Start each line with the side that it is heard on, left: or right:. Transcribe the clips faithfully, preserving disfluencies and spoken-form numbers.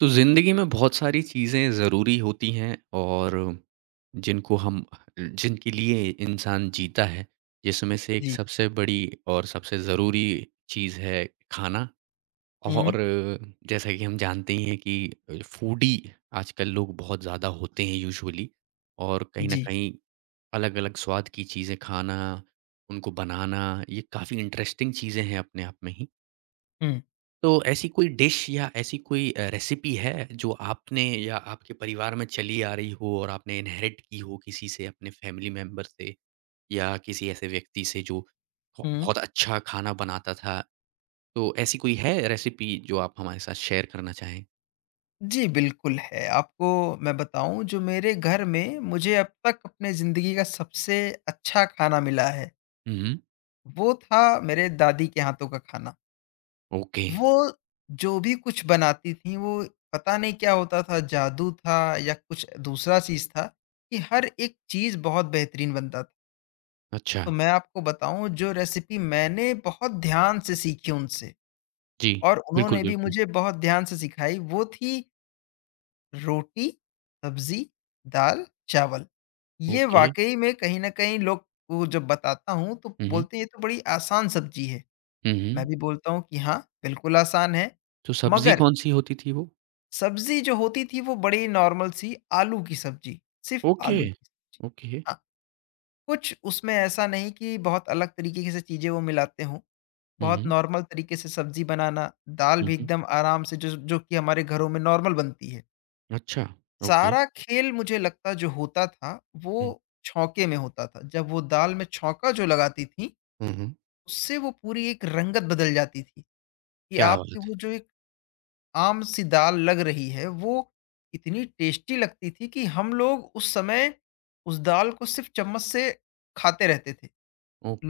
right: तो ज़िंदगी में बहुत सारी चीज़ें ज़रूरी होती हैं और जिनको हम जिनके लिए इंसान जीता है जिसमें से एक
left: जी।
right: सबसे बड़ी और सबसे ज़रूरी चीज़ है खाना
left: हुँ।
right: और जैसा कि हम जानते ही हैं कि फूडी आजकल लोग बहुत ज़्यादा होते हैं यूजुअली और कहीं न
left: जी।
right: कहीं अलग-अलग स्वाद की चीज़ें खाना, उनको बनाना, ये काफ़ी इंटरेस्टिंग चीज़ें हैं अपने आप में ही।
left: हुँ,
right: तो ऐसी कोई डिश या ऐसी कोई अ, रेसिपी है जो आपने या आपके परिवार में चली आ रही हो और आपने इनहेरिट की हो किसी से, अपने फैमिली मेंबर से या किसी ऐसे व्यक्ति से जो ब
left: हुँ।
right: बहुत अच्छा खाना बनाता था? तो ऐसी कोई है रेसिपी जो आप हमारे साथ शेयर करना चाहें?
left: जी, बिल्कुल है। आपको मैं बताऊँ जो मेरे घर में मुझे अब तक अपने ज़िंदगी का सबसे अच्छा खाना मिला है,
right: हुँ, हुँ।
left: वो था मेरे दादी के हाथों का खाना।
right: ओके,
left: वो जो भी कुछ बनाती थीं वो पता नहीं क्या होता था, जादू था या कुछ दूसरा चीज़ था कि हर एक चीज़ बहुत बेहतरीन बनता था।
right: अच्छा।
left: तो मैं आपको बताऊँ जो रेसिपी मैंने बहुत ध्यान से सीखी उनसे
right: जी,
left: और
right: बिल्कुल,
left: उन्होंने भी
right: बिल्कुल।
left: मुझे बहुत ध्यान से सिखाई वो थी रोटी, सब्ज़ी, दाल, चावल। ये
right: ओके।
left: वाक़ई में कहीं न कहीं लोग को जब बताता हूँ तो
right: हुँ, हुँ।
left: बोलते हैं ये तो बड़ी आसान सब्ज़ी है।
right: हुँ,
left: मैं
right: हुँ।
left: भी बोलता हूँ कि हाँ, बिल्कुल आसान है।
right: तो सब्ज़ी
left: मगर
right: कौन-सी होती थी वो?
left: सब्ज़ी जो होती थी वो बड़ी नॉर्मल सी आलू की सब्ज़ी, सिर्फ़
right: ओके,
left: आलू की सब्ज़ी।
right: ओके।
left: हाँ, कुछ उसमें ऐसा नहीं कि बहुत अलग तरीके से चीज़ें वो मिलाते हों।
right: हुँ,
left: बहुत
right: हुँ।
left: नॉर्मल तरीके से सब्ज़ी बनाना, दाल
right: हुँ,
left: भी
right: हुँ।
left: एकदम आराम से जो जो कि हमारे घरों में नॉर्मल बनती है।
right: अच्छा, ओके।
left: सारा खेल मुझे लगता जो होता था,
right: हुँ,
left: वो छौके में होता था। जब वो दाल में छौंका जो लगाती थीं,
right: हुँ, हुँ।
left: उससे वो पूरी एक रंगत बदल जाती थी, कि
right: क्या
left: आपकी
right: बात है!
left: वो जो एक आम-सी दाल लग रही है, वो इतनी टेस्टी लगती थी कि हम लोग उस समय उस दाल को सिर्फ़ चम्मच से खाते रहते थे।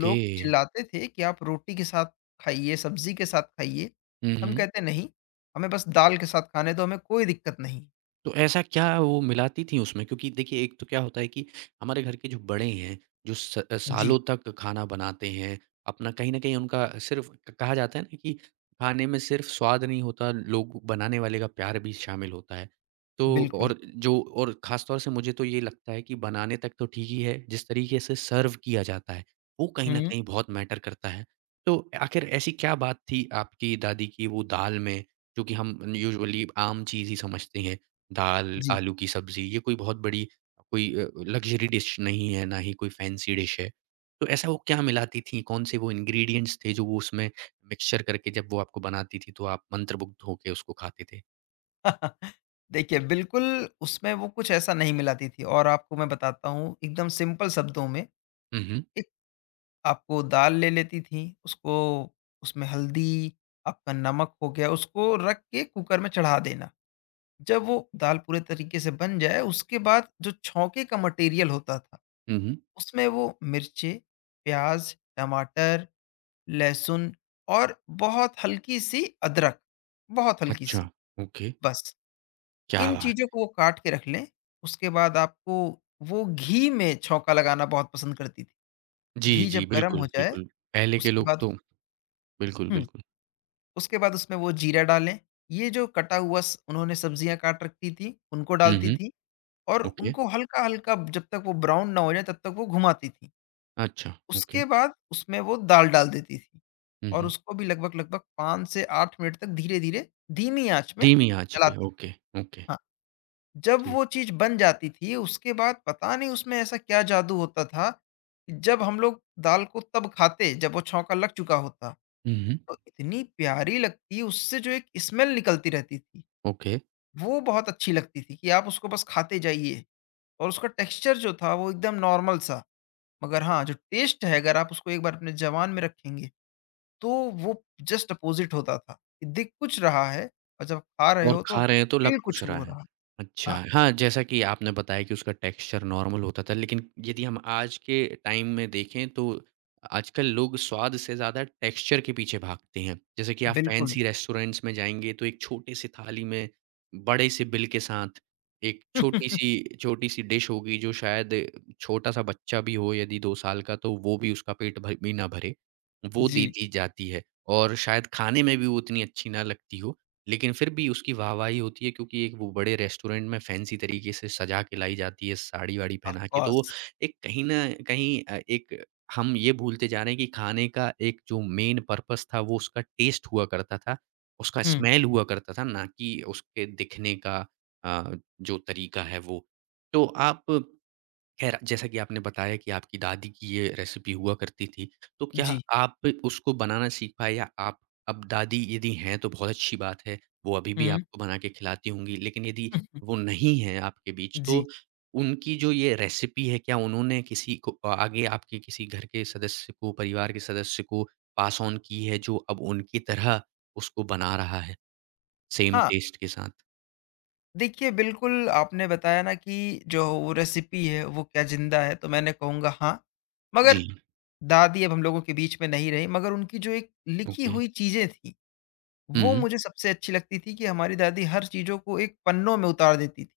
left: लोग चिल्लाते थे कि आप रोटी के साथ खाइए, सब्ज़ी के साथ खाइए।
right: Uh
left: हम
right: huh.
left: कहते नहीं, हमें बस दाल के साथ खाने दो, हमें कोई दिक्कत नहीं।
right: तो ऐसा क्या वो मिलाती थीं उसमें? क्योंकि देखिए, एक तो क्या होता है कि हमारे घर के जो बड़े हैं, जो स
left: जी,
right: सालों तक खाना बनाते हैं, अपना कहीं न कहीं उनका सिर्फ़ कहा जाता है ना कि खाने में सिर्फ़ स्वाद नहीं होता, लोग बनाने वाले का प्यार भी शामिल होता है। तो
left: बिल्कुल।
right: और जो और ख़ास तौर से मुझे तो ये लगता है कि बनाने तक तो ठीक ही है, जिस तरीके से सर्व किया जाता है, वो कहीं न
left: हुँ,
right: कहीं बहुत मैटर करता है। तो आखिर ऐसी क्या बात थी आपकी दादी की वो दाल में, जो कि हम यूजुअली आम चीज़ ही समझते हैं? दाल,
left: जी।
right: आलू की सब्ज़ी ये कोई बहुत बड़ी कोई अ, लग्ज़री डिश नहीं है, ना ही कोई फैंसी डिश है। तो ऐसा वो क्या मिलाती थीं? कौन-से वो इंग्रीडिएंट्स थे जो वो उसमें मिक्सचर करके जब वो आपको बनाती थीं तो आप मंत्रमुग्ध होके उसको खाते थे?
left: देखिए, बिल्कुल उसमें वो कुछ ऐसा नहीं मिलाती थी और आपको मैं बताता हूँ एकदम सिंपल शब्दों में,
right: हुँ, हुँ।
left: एक आपको दाल ले लेती थीं, उसको उसमें हल्दी, आपका नमक हो गया, उसको रख के कुकर में चढ़ा देना। जब वो दाल पूरे तरीके से बन जाए, उसके बाद जो छौंके का मटेरियल होता था,
right: हुँ, हुँ।
left: उसमें वो मिर्चें, प्याज़, टमाटर, लहसुन और बहुत हल्की-सी अदरक, बहुत
right: अच्छा,
left: हल्की-सी,
right: ओके।
left: बस।
right: क्या
left: इन
right: बात!
left: चीज़ों को वो काट के रख लें, उसके बाद आपको वो घी में छौंका लगाना बहुत पसंद करती थी।
right: जी,
left: घी जब
right: जी,
left: गरम हो
right: बिल्कुल,
left: जाए,
right: बिल्कुल। पहले के
left: उसके
right: लोग
left: बाद
right: तो बिल्कुल,
left: हुँ,
right: बिल्कुल।
left: उसके बाद उसमें वो जीरा डालें। ये जो कटा हुआ स उन्होंने सब्जियाँ काट रखी थी, उनको
right: हुँ,
left: डालती
right: हुँ।
left: थीं और
right: ओके।
left: उनको हल्का-हल्का जब तक वो ब्राउन ना हो जाए, तब तक वो घुमाती थीं।
right: अच्छा,
left: उसके
right: ओके।
left: बाद उसमें वो दाल डाल देती थीं
right: हुँ,
left: और
right: हुँ।
left: उसको भी लगभग-लगभग पाँच से आठ मिनट तक धीरे-धीरे, धीमी आँच में
right: धीमी आँच पे
left: चलाती थीं।
right: Okay, okay.
left: हाँ। जब
right: ठीक।
left: वो चीज़ बन जाती थी, उसके बाद पता नहीं उसमें ऐसा क्या जादू होता था, कि जब हम लोग दाल को तब खाते जब वो छौंका लग चुका होता।
right: हुँ, हुँ।
left: तो इतनी प्यारी लगती, उससे जो एक स्मेल निकलती रहती थी,
right: ओके।
left: वो बहुत अच्छी लगती थी कि आप उसको बस खाते जाइए और उसका टेक्सचर जो था वो एकदम नॉर्मल सा। मगर हाँ, जो टेस्ट है अगर आप उसको एक बार अपने ज़बान में रखेंगे, तो वो जस्ट अपोज़िट होता था। कि दिख कुछ रहा है और जब खा रहे
right: और
left: हो तो
right: खा रहे हैं तो
left: फ़ील
right: लग कुछ
left: कुछ
right: रहा
left: हो
right: है।
left: रहा। हाँ,
right: अच्छा, हाँ, जैसा कि आपने बताया कि उसका टेक्सचर नॉर्मल होता था, लेकिन यदि हम आज के टाइम में देखें तो आजकल लोग स्वाद से ज़्यादा टेक्सचर के पीछे भागते हैं। जैसे कि आप
left: बिल्कुल।
right: फैंसी रेस्टोरेंट्स में जाएँगे तो एक छोटे-से थाली में बड़े से बिल के साथ एक छोटी-सी छोटी-सी डिश होगी जो शायद छोटा-सा बच्चा भी हो यदि दो साल का तो वो भी उसका पेट भर भी ना भरे, वो
left: जी।
right: दे दी जाती है और शायद खाने में भी वो उतनी अच्छी ना लगती हो। लेकिन फिर भी उसकी वाहवाही होती है क्योंकि एक वो बड़े रेस्टोरेंट में फैंसी तरीके से सजा के लाई जाती है साड़ी-वाड़ी
left: ऑफ
right: पहना के, तो वो
left: कोर्स।
right: एक कहीं न कहीं अ, एक हम ये भूलते जा रहे हैं कि खाने का एक जो मेन पर्पस था वो उसका टेस्ट हुआ करता था, उसका
left: हुँ,
right: स्मेल हुआ करता था ना कि उसके दिखने का अ, जो तरीका है वो। तो आप ख़ैर, जैसा कि आपने बताया कि आपकी दादी की ये रेसिपी हुआ करती थी, तो क्या
left: जी।
right: आप उसको बनाना सीख पाए या आप अब दादी यदि हैं तो बहुत अच्छी बात है, वो अभी भी
left: हुँ।
right: आपको बना के खिलाती होंगी। लेकिन यदि वो नहीं हैं आपके बीच
left: जी।
right: तो उनकी जो ये रेसिपी है, क्या उन्होंने किसी को अ, आगे आपके किसी घर के सदस्य को, परिवार के सदस्य को पास ऑन की है जो अब उनकी तरह उसको बना रहा है, सेम
left: हाँ,
right: टेस्ट के साथ?
left: देखिए बिल्कुल आपने बताया ना कि जो वो रेसिपी है वो क्या ज़िंदा है? तो मैंने कहूँगा हाँ,
right: जी,
left: मगर दादी अब हम लोगों के बीच में नहीं रहीं मगर उनकी जो एक लिखी
right: ओके।
left: हुई चीज़ें थीं,
right: हुँ,
left: वो
right: हुँ।
left: मुझे सबसे अच्छी लगती थी कि हमारी दादी हर चीज़ों को एक पन्नों में उतार देती थी,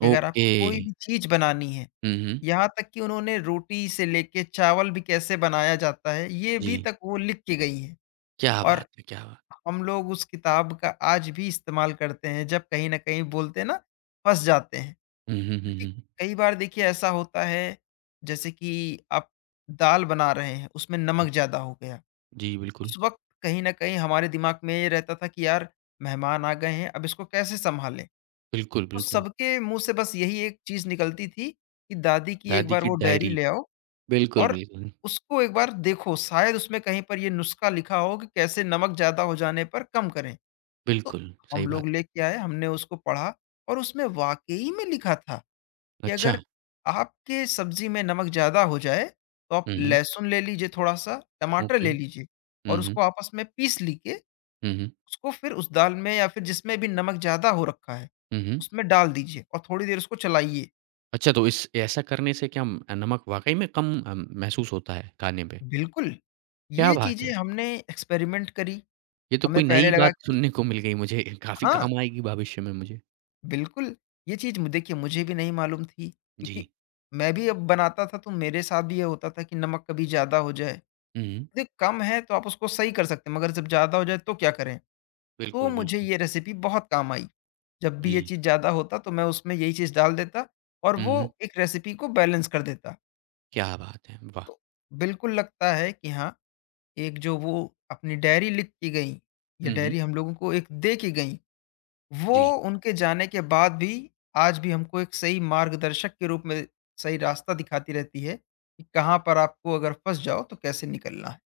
left: कि अगर आपको
right: ओके।
left: कोई भी चीज़ बनानी है,
right: हुँ, हुँ।
left: यहाँ तक कि उन्होंने रोटी से लेके चावल भी कैसे बनाया जाता है, ये
right: जी।
left: भी तक वो लिख के गई हैं।
right: क्या
left: और
right: बात है! क्या बात
left: हम लोग उस किताब का आज भी इस्तेमाल करते हैं जब कहीं न कहीं बोलते हैं ना फँस जाते हैं।
right: हुँ, हुँ, हुँ,
left: क्योंकि
right: हुँ,
left: कई बार देखिए ऐसा होता है जैसे कि आप दाल बना रहे हैं, उसमें
right: हुँ।
left: नमक ज़्यादा हो गया।
right: जी,
left: उस
right: बिल्कुल।
left: वक़्त कहीं न कहीं हमारे दिमाग में ये रहता था कि यार मेहमान आ गए हैं, अब इसको कैसे सँभालें?
right: बिल्कुल,
left: तो
right: बिल्कुल।
left: सबके मुँह से बस यही एक चीज़ निकलती थी कि दादी की एक
right: दादी
left: बार
right: की
left: वो डायरी
right: डायरी।
left: ले आओ
right: बिल्कुल,
left: और
right: बिल्कुल।
left: उसको एक बार देखो शायद उसमें कहीं पर ये नुस्खा लिखा हो कि कैसे नमक ज़्यादा हो जाने पर कम करें। तो
right: बिल्कुल, सही
left: हम लोग
right: बात है।
left: लेके आए, हमने उसको पढ़ा और उसमें वाक़ई में लिखा था कि
right: अच्छा।
left: अगर आपके सब्ज़ी में नमक ज़्यादा हो जाए, तो आप
right: हुँ, हुँ।
left: लहसुन ले लीजिए थोड़ा-सा, टमाटर
right: ओके।
left: ले लीजिए
right: हुँ,
left: और
right: हुँ।
left: उसको आपस में पीस लीके,
right: हुँ, हुँ।
left: उसको फिर उस दाल में या फिर जिसमें भी नमक ज़्यादा हो रखा है,
right: हुँ, हुँ।
left: उसमें डाल दीजिए और थोड़ी देर उसको चलाइए।
right: अच्छा तो इस ऐसा करने से क्या म नमक वाक़ई में कम अ, महसूस होता है खाने पे?
left: बिल्कुल,
right: क्या
left: ये
right: बात
left: चीज़ें
right: है!
left: हमने एक्सपेरिमेंट करी,
right: ये तो
left: हमें
right: कोई
left: पहले
right: नई
left: लगा
right: बात
left: कि
right: सुनने को मिल गई मुझे। काफ़ी
left: हाँ।
right: काम आएगी भविष्य में मुझे।
left: बिल्कुल, ये चीज़ मु देखिए मुझे भी नहीं मालूम थी
right: जी।
left: क्योंकि मैं भी अब बनाता था, तो मेरे साथ भी ये होता था कि नमक कभी ज़्यादा हो जाए।
right: हुँ, हुँ।
left: यदि कम है तो आप उसको सही कर सकते हैं, मगर जब ज़्यादा हो जाए तो क्या करें? तो
right: बिल्कुल,
left: मुझे
right: बिल्कुल।
left: ये रेसिपी बहुत काम आई। जब भी ये
right: जी।
left: चीज़ ज़्यादा होता तो मैं उसमें यही चीज़ डाल देता और
right: हुँ,
left: वो
right: हुँ।
left: एक रेसिपी को बैलेंस कर देता।
right: क्या बात है! वाह!
left: तो बिल्कुल लगता है कि हाँ, एक जो वो अपनी डायरी लिख के गईं, या
right: हुँ, हुँ।
left: डायरी हम लोगों को एक दे के गईं वो
right: जी।
left: उनके जाने के बाद भी आज भी हमको एक सही मार्गदर्शक के रूप में सही रास्ता दिखाती रहती है कि कहाँ पर आपको अगर फँस जाओ तो कैसे निकलना है।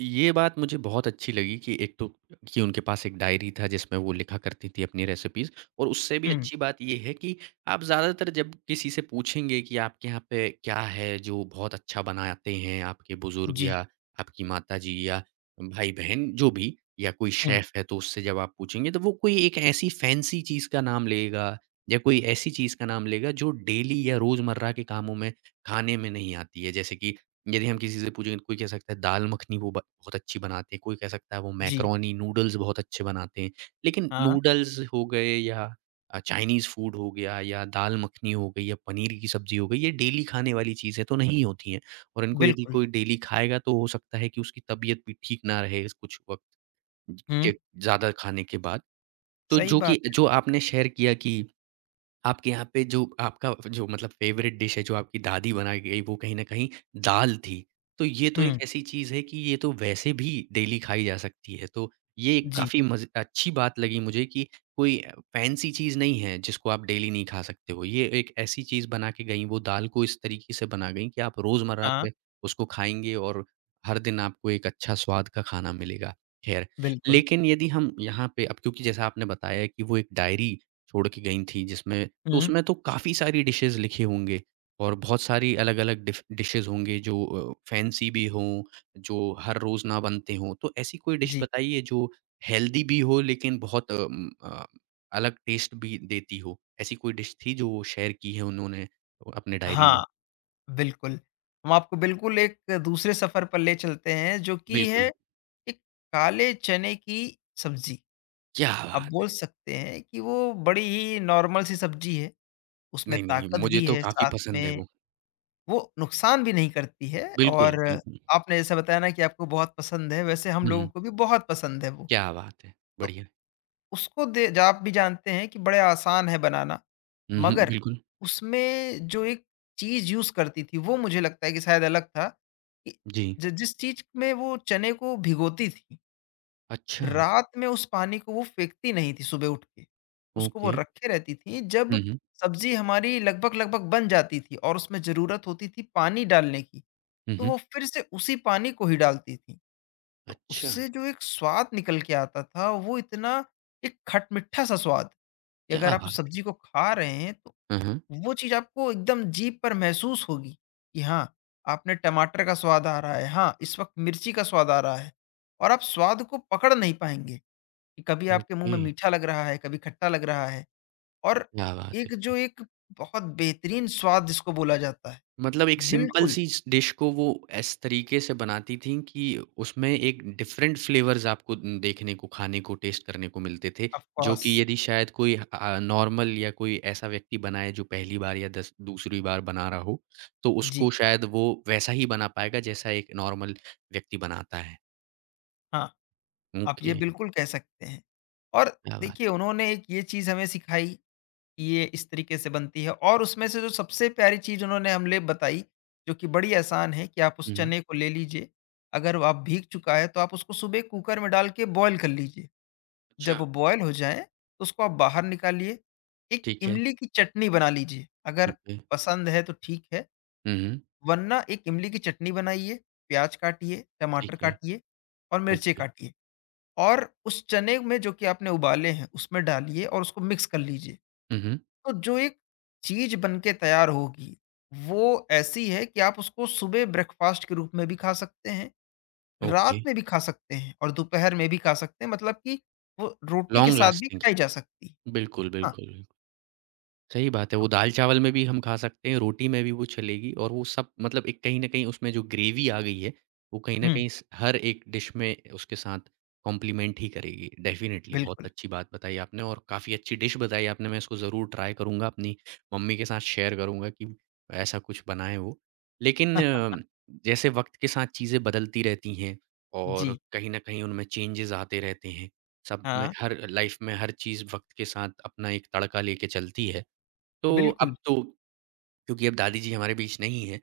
right: ये बात मुझे बहुत अच्छी लगी कि एक तो कि उनके पास एक डायरी था जिसमें वो लिखा करती थी अपनी रेसिपीज़ और उससे भी
left: हुँ।
right: अच्छी बात ये है कि आप ज़्यादातर जब किसी से पूछेंगे कि आपके यहाँ पे क्या है जो बहुत अच्छा बनाते हैं आपके बुज़ुर्ग
left: जी।
right: या आपकी माताजी या भाई-बहन जो भी या कोई
left: हुँ।
right: शेफ़ है तो उससे जब आप पूछेंगे तो वो कोई एक ऐसी फैंसी चीज़ का नाम लेगा या कोई ऐसी चीज़ का नाम लेगा जो डेली या रोज़मर्रा के कामों में खाने में नहीं आती है। जैसे कि यदि हम किसी से पूछेंगे तो कोई कह सकता है दाल मखनी वो ब बहुत अच्छी बनाते हैं, कोई कह सकता है वो
left: जी।
right: मैकरोनी, नूडल्स बहुत अच्छे बनाते हैं। लेकिन
left: हाँ।
right: नूडल्स हो गए या अ, चाइनीज़ फूड हो गया या दाल मखनी हो गई या पनीर की सब्ज़ी हो गई, ये डेली खाने वाली चीज़ें तो नहीं होती हैं और इनको यदि
left: बिल्कुल।
right: कोई डेली खाएगा तो हो सकता है कि उसकी तबीयत भी ठीक ना रहे इस कुछ वक़्त
left: हुँ।
right: के ज़्यादा खाने के बाद। तो
left: सही
right: जो कि
left: बात
right: जो आपने शेयर किया कि आपके यहाँ पे जो आपका जो मतलब फ़ेवरेट डिश है, जो आपकी दादी बनाई गई, वो कहीं न कहीं दाल थी। तो ये
left: है।
right: तो एक
left: हुँ।
right: ऐसी चीज़ है कि ये तो वैसे भी डेली खाई जा सकती है। तो ये
left: जी।
right: काफ़ी मज़े अच्छी बात लगी मुझे कि कोई फैंसी चीज़ नहीं है, जिसको आप डेली नहीं खा सकते हो। ये एक ऐसी चीज़ बना के गईं, वो दाल को इस तरीके से बना गईं कि आप रोज़मर्रा
left: हाँ।
right: पे उसको खाएँगे और हर दिन आपको एक अच्छा स्वाद का खाना मिलेगा। ख़ैर,
left: बिल्कुल।
right: लेकिन यदि हम यहाँ पे अब क्योंकि जैसा आपने बताया कि वो एक डायरी छोड़ के गईं थीं, जिसमें तो
left: हुँ।
right: उसमें तो काफ़ी सारी डिशेज़ लिखे होंगे और बहुत सारी अलग-अलग डिफ डिशेज़ होंगे जो अ, फैंसी भी हों, जो हर रोज़ ना बनते हों। तो ऐसी कोई डिश
left: जी।
right: बताइए जो हेल्दी भी हो लेकिन बहुत अम, अ, अलग टेस्ट भी देती हो। ऐसी कोई डिश थी जो शेयर की है उन्होंने अपने डायरी में?
left: हाँ, बिल्कुल। हम आपको बिल्कुल एक दूसरे सफ़र पर ले चलते हैं जो कि है
right: बिल्कुल,
left: एक काले चने की सब्ज़ी।
right: क्या
left: आप
right: बात
left: बोल
right: है!
left: सकते हैं कि वो बड़ी ही नॉर्मल सी सब्ज़ी है। उसमें
right: नहीं, नहीं,
left: ताकत
right: मुझे
left: भी
right: तो
left: है,
right: काफ़ी
left: साथ
right: पसंद है
left: में
right: वो।
left: वो नुकसान भी नहीं करती है
right: बिल्कुल,
left: और
right: बिल्कुल।
left: आपने जैसा बताया ना कि आपको बहुत पसंद है, वैसे हम
right: हुँ,
left: लोगों
right: हुँ,
left: को भी बहुत पसंद है वो।
right: क्या बात है!
left: तो
right: बढ़िया।
left: उसको दे ज आप भी जानते हैं कि बड़े आसान है बनाना,
right: हुँ, हुँ,
left: मगर
right: बिल्कुल।
left: उसमें जो एक चीज़ यूज़ करती थी, वो मुझे लगता है कि शायद अलग था कि
right: जी।
left: ज जिस चीज़ में वो चने को भिगोती थी।
right: अच्छा,
left: रात में उस पानी को वो फेंकती नहीं थी सुबह उठ के। उसको वो
right: ओके।
left: रखे रहती थी
right: हुँ,
left: जब
right: हुँ,
left: सब्ज़ी हमारी लगभग-लगभग बन जाती थी और उसमें ज़रूरत होती थी पानी डालने की,
right: हुँ,
left: तो
right: हुँ।
left: वो फिर से उसी पानी को ही डालती थी। तो
right: अच्छा।
left: उससे जो एक स्वाद निकल के आता था वो इतना एक खटमिठा-सा स्वाद कि अगर
right: क्या
left: आप उस
right: बात!
left: सब्ज़ी को खा रहे हैं तो
right: हुँ, हुँ।
left: वो चीज़ आपको एकदम जीभ पर महसूस होगी कि हाँ, आपने टमाटर का स्वाद आ रहा है, हाँ, इस वक़्त मिर्ची का स्वाद आ रहा है और आप स्वाद को पकड़ नहीं पाएँगे। कि कभी आपके मुँह
right: ओके।
left: में मीठा लग रहा है, कभी खट्टा लग रहा है और
right: क्या बात है!
left: एक
right: क्या
left: जो एक बहुत बेहतरीन स्वाद जिसको बोला जाता है।
right: मतलब एक सिंपल
left: बिल्कुल,
right: सी स डिश को वो इस तरीके से बनाती थीं कि उसमें एक डिफरेंट फ्लेवर्स आपको उम, देखने को, खाने को, टेस्ट करने को मिलते थे,
left: ऑफ़
right: जो कि
left: कोर्स।
right: यदि शायद कोई अ अ, नॉर्मल या कोई ऐसा व्यक्ति बनाए जो पहली बार या दस दूसरी बार बना रहा हो, तो
left: जी,
right: उसको शायद वो वैसा ही बना पाएगा जैसा एक नॉर्मल व्यक्ति बनाता है।
left: हाँ, आप ये
right: ओके,
left: बिल्कुल कह सकते हैं। और
right: क्या बात!
left: देखिए उन्होंने एक ये चीज़ हमें सिखाई कि ये इस तरीके से बनती है और उसमें से जो सबसे प्यारी चीज़ उन्होंने हमें बताई, जो कि बड़ी आसान है कि आप उस
right: हुँ, हुँ।
left: चने को ले लीजिए, अगर आप भीग चुका है तो आप उसको सुबह कुकर में डाल के बॉयल कर लीजिए। जब
right: अच्छा।
left: वो बॉयल हो जाएँ, तो उसको आप बाहर निकालिए। एक
right: ठीक है,
left: इमली की चटनी बना लीजिए, अगर
right: ओके।
left: पसंद है तो ठीक है,
right: हुँ, हुँ,
left: वरना एक इमली की चटनी बनाइए, प्याज काटिए,
right: ठीक
left: टमाटर
right: है,
left: काटिए और मिर्ची
right: ओके।
left: काटिए और उस चने में जो कि आपने उबाले हैं, उसमें डालिए और उसको मिक्स कर लीजिए।
right: हुँ, हुँ,
left: तो जो एक चीज़ बन के तैयार होगी, वो ऐसी है कि आप उसको सुबह ब्रेकफ़ास्ट के रूप में भी खा सकते हैं,
right: ओके।
left: रात में भी खा सकते हैं और दोपहर में भी खा सकते हैं, मतलब कि वो रोटी के
right: लॉन्ग
left: साथ भी
right: लास्टिंग,
left: खाई जा सकती है।
right: है। बिल्कुल,
left: हाँ।
right: बिल्कुल। सही बात है, वो दाल-चावल में भी हम खा सकते हैं, रोटी में भी वो चलेगी और वो सब मतलब एक कहीं न कहीं उसमें जो ग्रेवी आ गई है, वो कहीं न
left: हुँ,
right: कहीं स हर एक डिश में उसके साथ कॉम्प्लीमेंट ही करेगी। डेफ़िनिटली बहुत
left: बिल्कुल।
right: अच्छी बात बताई आपने और काफ़ी अच्छी डिश बताई आपने, मैं इसको ज़रूर ट्राई करूँगा, अपनी मम्मी के साथ शेयर करूँगा कि ऐसा कुछ बनाएँ वो। लेकिन
left: हाँ,
right: अ, जैसे वक़्त के साथ चीज़ें बदलती रहती हैं और
left: जी,
right: कहीं न कहीं उनमें चेंजेज़ आते रहते हैं, सब में
left: हाँ,
right: हर लाइफ़ में हर चीज़ वक़्त के साथ अपना एक तड़का लेके चलती है। तो
left: बिल्कुल।
right: अब तो क्योंकि अब दादी जी हमारे बीच नहीं हैं,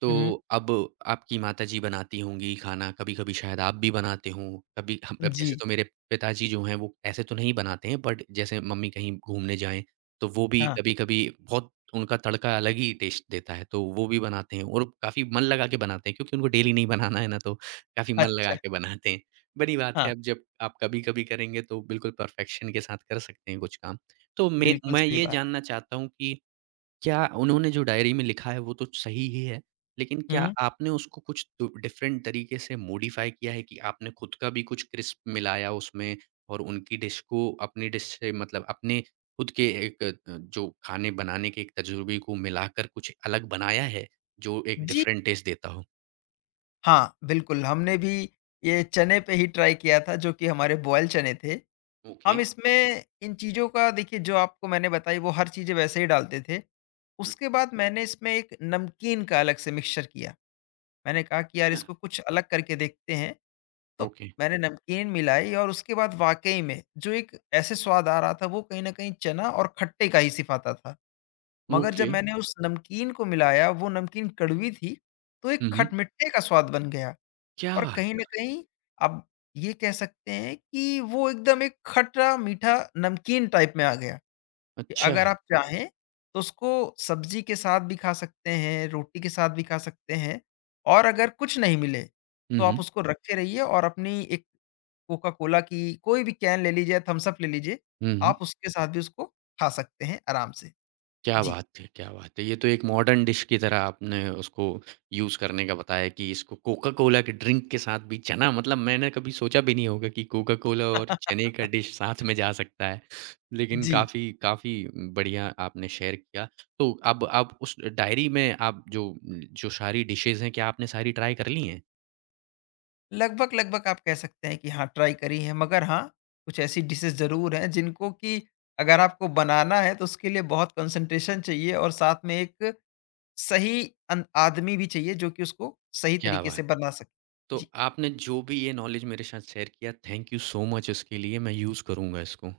right: तो
left: हुँ,
right: अब आपकी माताजी बनाती होंगी खाना, कभी-कभी शायद आप भी बनाते हों, कभी हम अब जैसे
left: जी,
right: तो मेरे पिताजी जो हैं, वो ऐसे तो नहीं बनाते हैं, बट जैसे मम्मी कहीं घूमने जाएँ, तो वो भी
left: हाँ,
right: कभी-कभी बहुत उनका तड़का अलग ही टेस्ट देता है, तो वो भी बनाते हैं और काफ़ी मन लगा के बनाते हैं क्योंकि उनको डेली नहीं बनाना है ना, तो काफ़ी मन लगा
left: अच्छा,
right: के बनाते हैं। बनी बात है,
left: हाँ,
right: अब जब आप कभी-कभी करेंगे, तो बिल्कुल परफेक्शन के साथ कर सकते हैं कुछ काम। तो मैं
left: बिल्कुल
right: मैं
left: सही
right: ये
left: बात।
right: जानना चाहता हूँ कि क्या उन्होंने जो डायरी में लिखा है वो तो सही ही है, लेकिन क्या
left: हुँ,
right: आपने उसको कुछ दु डिफ़रेंट तरीके से मॉडिफ़ाई किया है कि आपने खुद का भी कुछ क्रिस्प मिलाया उसमें और उनकी डिश को अपनी डिश से मतलब अपने खुद के एक अ, जो खाने बनाने के एक तजुर्बे को मिलाकर कुछ अलग बनाया है, जो एक
left: जी,
right: डिफ़रेंट टेस्ट देता हो?
left: हाँ, बिल्कुल, हमने भी ये चने पे ही ट्राई किया था जो कि हमारे बॉयल चने थे।
right: ओके।
left: हम इसमें इन चीज़ों का देखिए जो आपको मैंने बताई वो हर चीज़ें वैसे ही डालते थे।
right: हुँ।
left: उसके बाद मैंने इसमें एक नमकीन का अलग से मिक्सचर किया। मैंने कहा कि यार
right: हाँ।
left: इसको कुछ अलग करके देखते हैं। तो
right: ओके,
left: मैंने नमकीन मिलाई और उसके बाद वाक़ई में जो एक ऐसे स्वाद आ रहा था वो कहीं न कहीं चना और खट्टे का ही सिफ़ाता था। मगर जब
right: ओके।
left: मैंने उस नमकीन को मिलाया वो नमकीन कड़वी थी, तो एक
right: हुँ, हुँ।
left: खटमिट्ठे का स्वाद बन गया
right: क्या
left: और
right: बात
left: कहीं न
right: कर
left: कहीं आप ये कह सकते हैं कि वो एकदम एक खट्टा मीठा नमकीन टाइप में आ गया कि
right: अच्छा।
left: अगर आप चाहें तो उसको सब्ज़ी के साथ भी खा सकते हैं, रोटी के साथ भी खा सकते हैं और अगर कुछ नहीं मिले,
right: हुँ,
left: तो
right: हुँ।
left: आप उसको रखे रहिए और अपनी एक कोका कोला की कोई भी कैन ले लीजिए या थम्स अप ले लीजिए,
right: हुँ, हुँ।
left: आप उसके साथ भी उसको खा सकते हैं आराम से।
right: क्या
left: जी।
right: बात है! क्या बात है! ये तो एक मॉडर्न डिश की तरह आपने उसको यूज़ करने का बताया कि इसको कोका कोला के ड्रिंक के साथ भी चना मतलब मैंने कभी सोचा भी नहीं होगा कि कोका कोला और चने का डिश साथ में जा सकता है। लेकिन
left: जी,
right: काफ़ी काफ़ी बढ़िया आपने शेयर किया। तो अब आप उस डायरी में आप जो जो सारी डिशेज़ हैं, क्या आपने सारी ट्राई कर ली हैं?
left: लगभग-लगभग आप कह सकते हैं कि हाँ, ट्राई करी है मगर हाँ, कुछ ऐसी डिशेज़ ज़रूर हैं जिनको कि अगर आपको बनाना है तो उसके लिए बहुत कंसंट्रेशन चाहिए और साथ में एक सही अन आदमी भी चाहिए जो कि उसको सही
right: क्या
left: तरीके से
right: बात है!
left: बना सके।
right: तो
left: जी।
right: आपने जो भी ये नॉलेज मेरे साथ शेयर किया, थैंक यू सो मच इसके लिए। मैं यूज़ करूँगा इसको।